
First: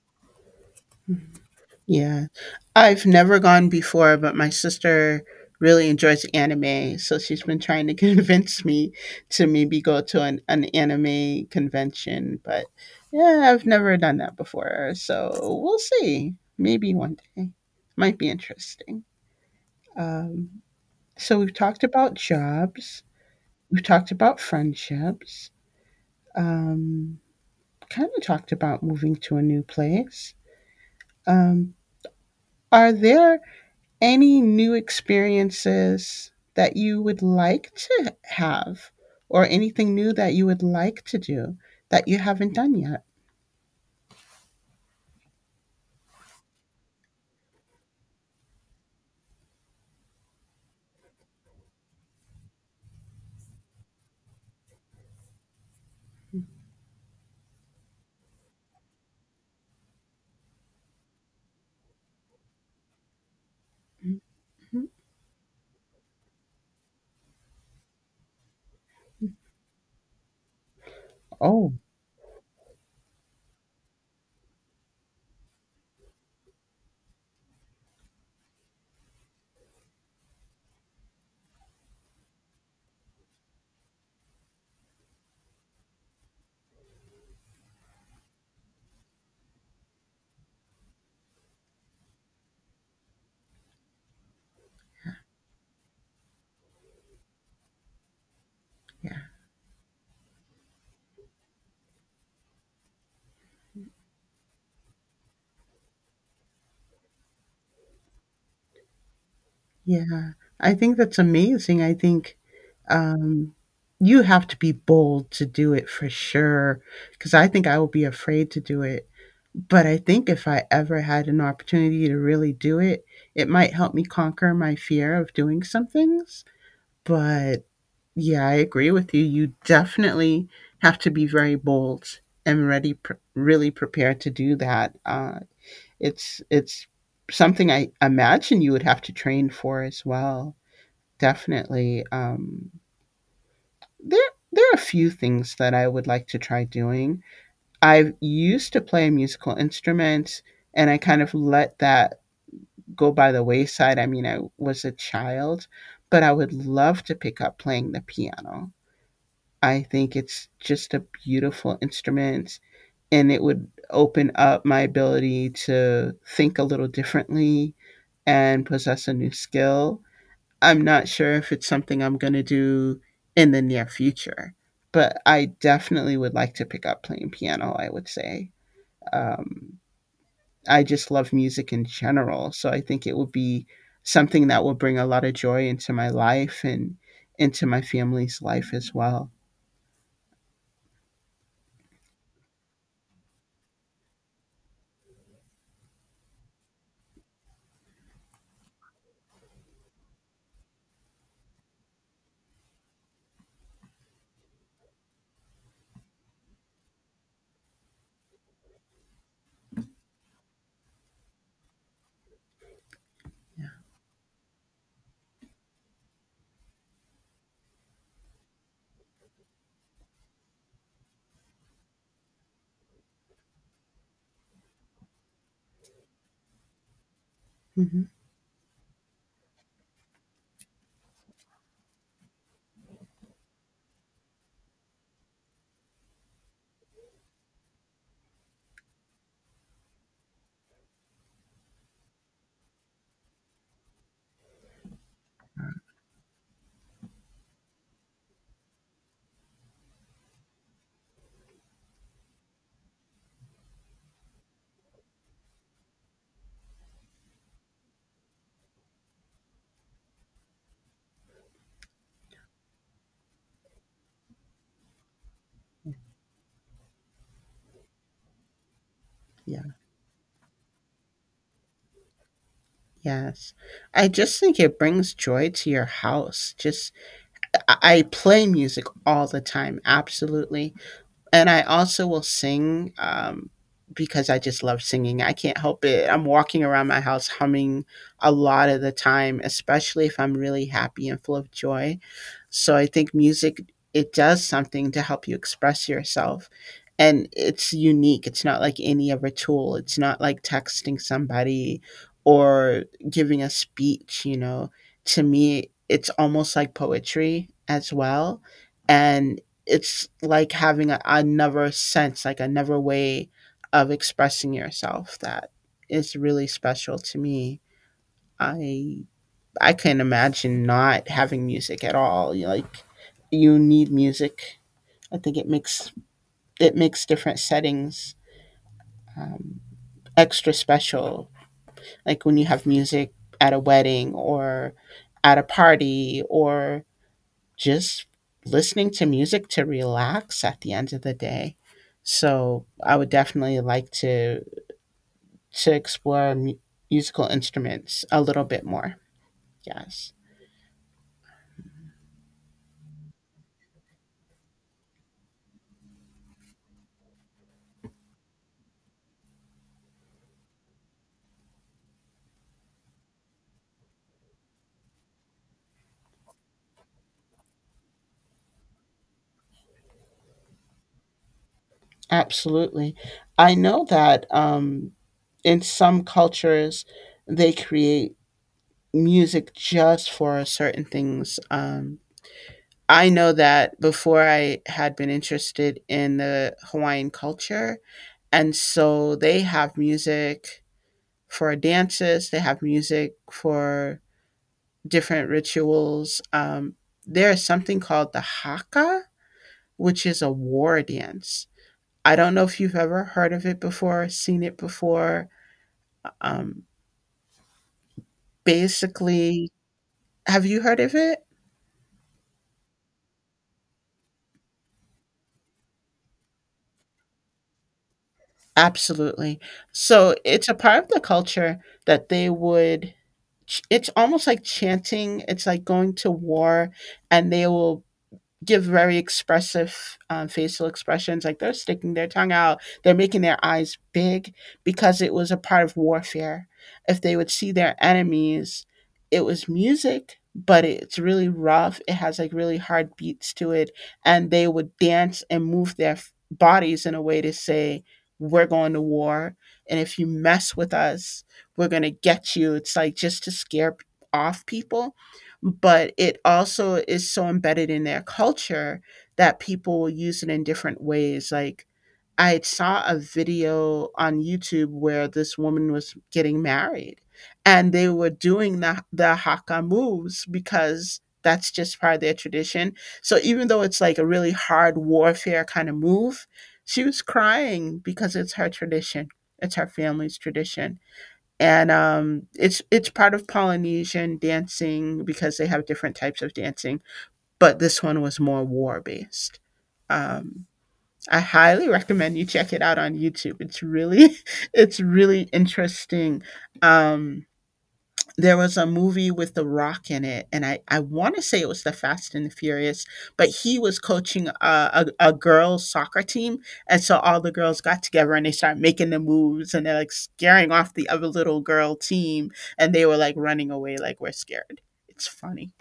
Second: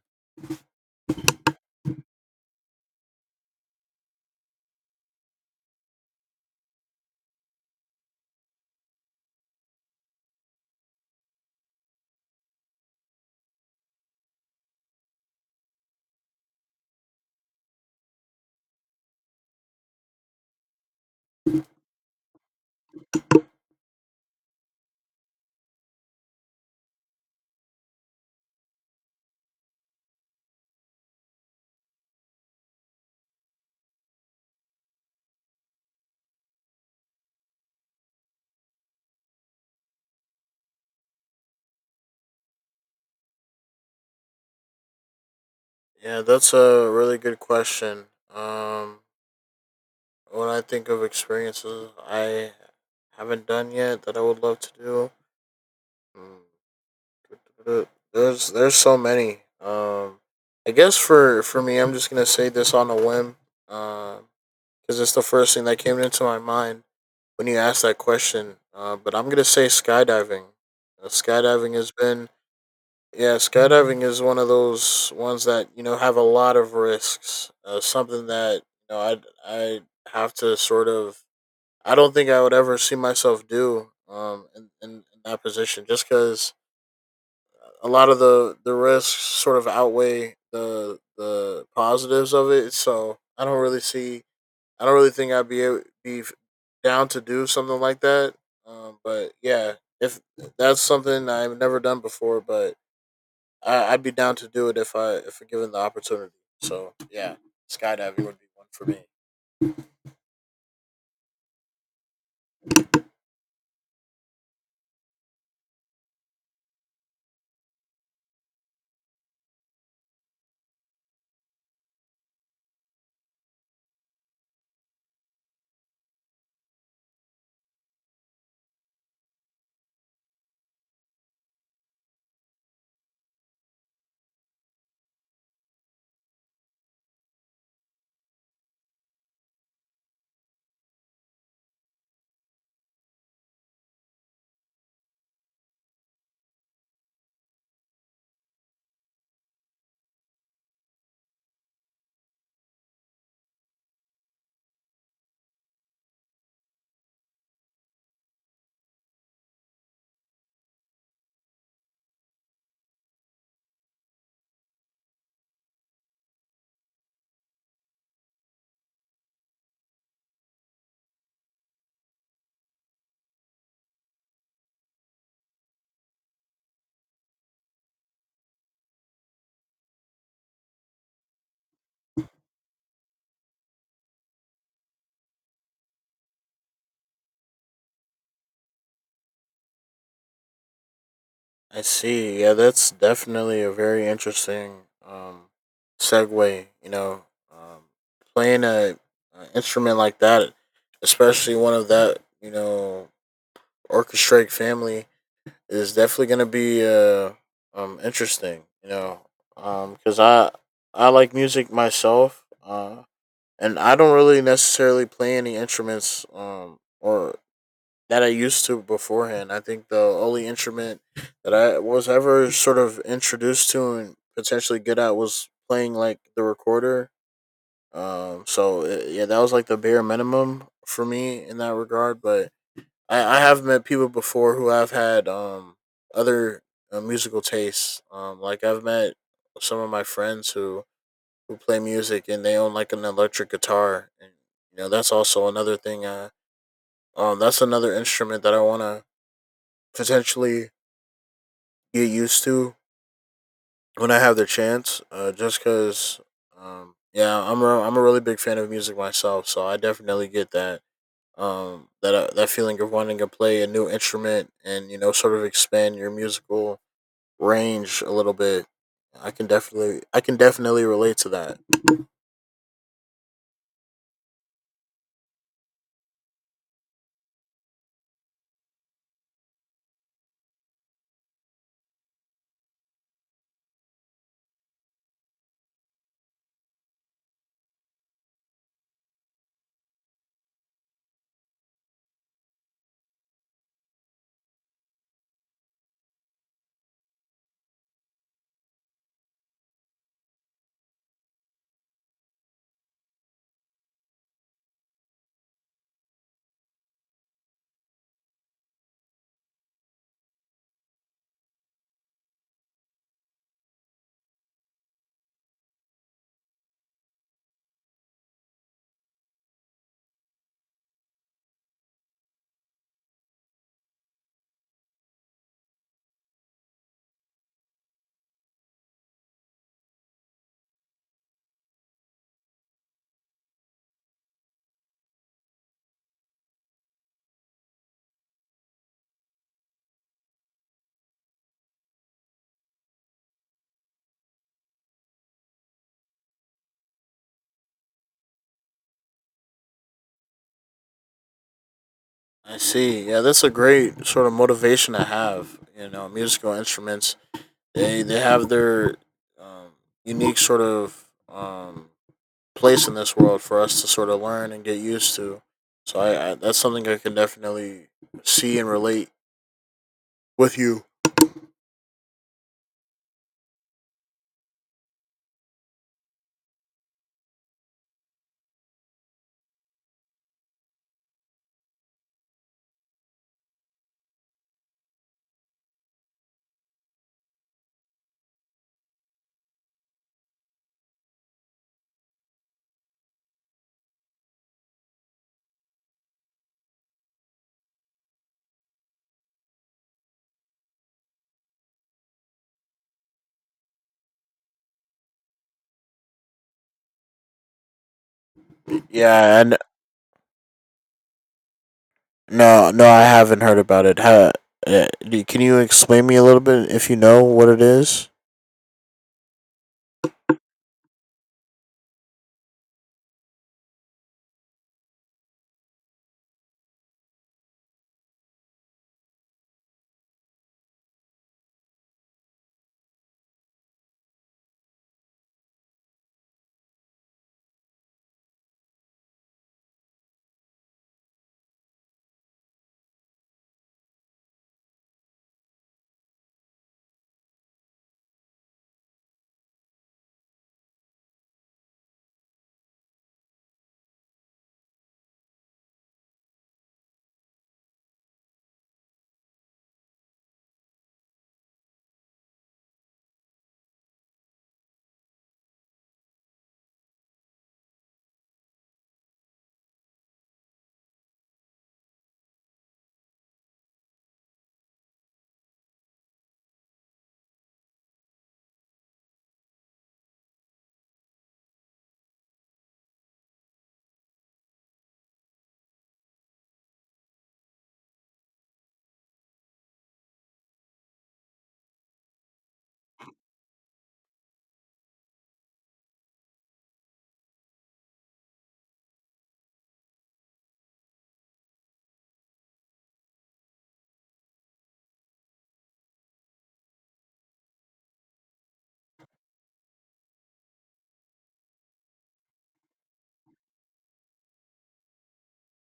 Speaker 1: yeah. I've never gone before, but my sister really enjoys anime, so she's been trying to convince me to maybe go to an anime convention. But yeah, I've never done that before, so we'll see. Maybe one day. Might be interesting. Um, so we've talked about jobs. We've talked about friendships. Um, Kind of talked about moving to a new place. Um, are there any new experiences that you would like to have or anything new that you would like to do that you haven't done yet?
Speaker 2: Yeah, that's a really good question. Um, when I think of experiences I haven't done yet that I would love to do, mm, there's so many. I guess for me, I'm just gonna say this on a whim, because
Speaker 1: Mhm.
Speaker 2: it's the first thing that came into my mind when you asked that question. But I'm gonna say skydiving.
Speaker 1: Oh,
Speaker 2: Skydiving has been Yeah, skydiving is one of those ones that you know have a lot of risks. Something that you know I have to sort of I don't think I would ever see myself do in that position, just because a lot of the risks sort of outweigh the positives of it. So I don't really see I don't really think I'd be be down to do something like that.
Speaker 1: yeah.
Speaker 2: But yeah, if that's something I've never done before, but I, I'd be down to do it if I if given the opportunity. So yeah, skydiving would be one for me.
Speaker 1: Yeah. I think that's amazing. I think, um, you have to be bold to do it for sure. Because I think I would be afraid to do it. But I think if I ever had an opportunity to really do it, it might help me conquer my fear of doing some things. But yeah, I agree with you. You definitely have to be very bold and ready, really prepared to do that. It's something I imagine you would have to train for as well. Definitely. There there are a few things that I would like to try doing. I used to play a musical instrument, and I kind of let that go by the wayside. I mean, I was a child, but I would love to pick up playing the piano. I think it's just a beautiful instrument, and it would open up my ability to think a little differently and possess a new skill. I'm not sure if it's something I'm going to do in the near future, but I definitely would like to pick up playing piano, I would say. Um, I just love music in general, so I think it would be something that will bring a lot of joy into my life and into my family's life as well.
Speaker 2: I see. Yeah, that's definitely a very interesting um, segue. You know, um, playing a instrument like that, especially one of that you know orchestrate family, is definitely going to be interesting. You know, because I like music myself. And I don't really necessarily play any instruments or that I used to beforehand. I think the only instrument that I was ever sort of introduced to and potentially good at was playing like the recorder.
Speaker 1: Hmm.
Speaker 2: So yeah, that was like the bare minimum for me in that regard. But I have met people before who have had other musical tastes. Like I've met some of my friends who play music and they own like an electric guitar, and you know that's also another thing that's another instrument that I want to potentially get used to when I have the chance, just because yeah I'm I'm a really big fan of music myself, so I definitely get that that feeling of wanting to play a new instrument and you know sort of expand your musical range a little bit.
Speaker 1: Yeah.
Speaker 2: I can definitely relate to that.
Speaker 1: Yes. I just think it brings joy to your house. Just I play music all the time, absolutely. And I also will sing, because I just love singing. I can't help it. I'm walking around my house humming a lot of the time, especially if I'm really happy and full of joy. So I think music, it does something to help you express yourself. And it's unique. It's not like any other tool. It's not like texting somebody or giving a speech, you know. To me, it's almost like poetry as well. And it's like having a, another sense, like another way of expressing yourself that is really special to me. I I can not imagine not having music at all. You like you need music. I think it makes different settings um, extra special. Like when you have music at a wedding or at a party or just listening to music to relax at the end of the day. So I would definitely like to explore musical instruments a little bit more. Yes,
Speaker 2: I see. Yeah, that's a great sort of motivation to have. You know, musical instruments they have their um, unique sort of place in this world for us to sort of learn and get used to. So I that's something I can definitely see and relate with you.
Speaker 1: absolutely. I know that in some cultures they create music just for certain things. I know that before I had been interested in the Hawaiian culture, and so they have music for dances, they have music for different rituals. There is something called the haka, which is a war dance. I don't know if you've ever heard of it before, seen it before. Um,
Speaker 2: Yeah,
Speaker 1: Basically,
Speaker 2: and
Speaker 1: have you heard of it?
Speaker 2: no, no, I haven't heard about it. Can you explain me a little bit if you know what it is?
Speaker 1: Absolutely. So it's a part of the culture that they would, it's almost like chanting, it's like going to war, and they will give very expressive facial expressions, like they're sticking their tongue out, they're making their eyes big, because it was a part of warfare. If they would see their enemies, it was music, but it's really rough, it has like really hard beats to it. And they would dance and move their bodies in a way to say, "We're going to war, and if you mess with us, we're going to get you." It's like just to scare off people. But it also is so embedded in their culture that people use it in different ways. Like, I saw a video on YouTube where this woman was getting married, and they were doing the haka moves because that's just part of their tradition. So, even though it's like a really hard warfare kind of move, she was crying because it's her tradition, it's her family's tradition. And it's part of Polynesian dancing, because they have different types of dancing, but this one was more war based. Um, I highly recommend you check it out on YouTube. It's really it's really interesting. Um, there was a movie with The Rock in it, and I wanna say it was the Fast and the Furious, but he was coaching a girls' soccer team, and so all the girls got together and they started making the moves, and they're, like, scaring off the other little girl team, and they were, like, running away like, "We're scared." It's funny.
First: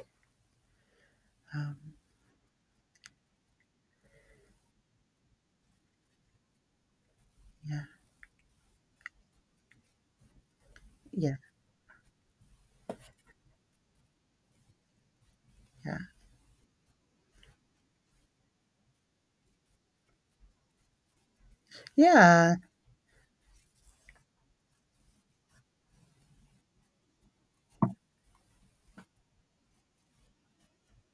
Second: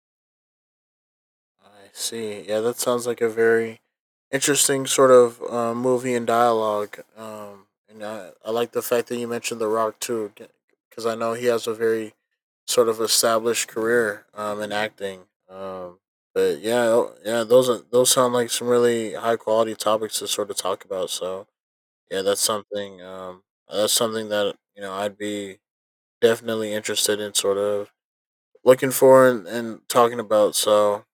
Speaker 2: I
Speaker 1: Um,
Speaker 2: see. Yeah, that sounds like a very interesting sort of movie and dialogue.
Speaker 1: yeah,
Speaker 2: And I like the fact that you mentioned The Rock too, because I
Speaker 1: yeah,
Speaker 2: know he has a very sort of established career in acting.
Speaker 1: yeah.
Speaker 2: Um, but yeah, oh, yeah, those are those sound like some really high quality topics to sort of talk about. So yeah, that's
Speaker 1: Yeah,
Speaker 2: something. That's something that you know I'd be definitely interested in sort of looking for and talking about. So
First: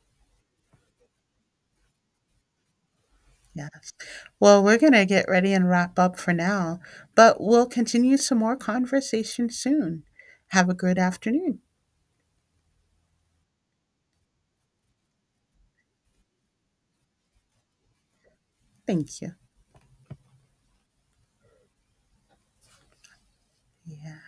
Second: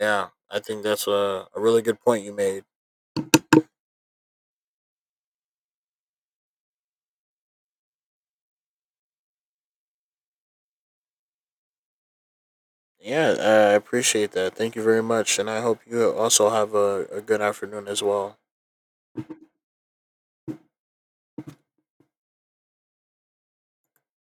Speaker 2: yeah, I think that's a really good point you made.
Speaker 1: yes. Well, we're gonna get ready and wrap up for now, but we'll continue some more conversation soon. Have a good afternoon.
Speaker 2: Yeah, I appreciate that. Thank you very much. And I hope you also have a good afternoon as well.
Speaker 1: Thank you. Yeah.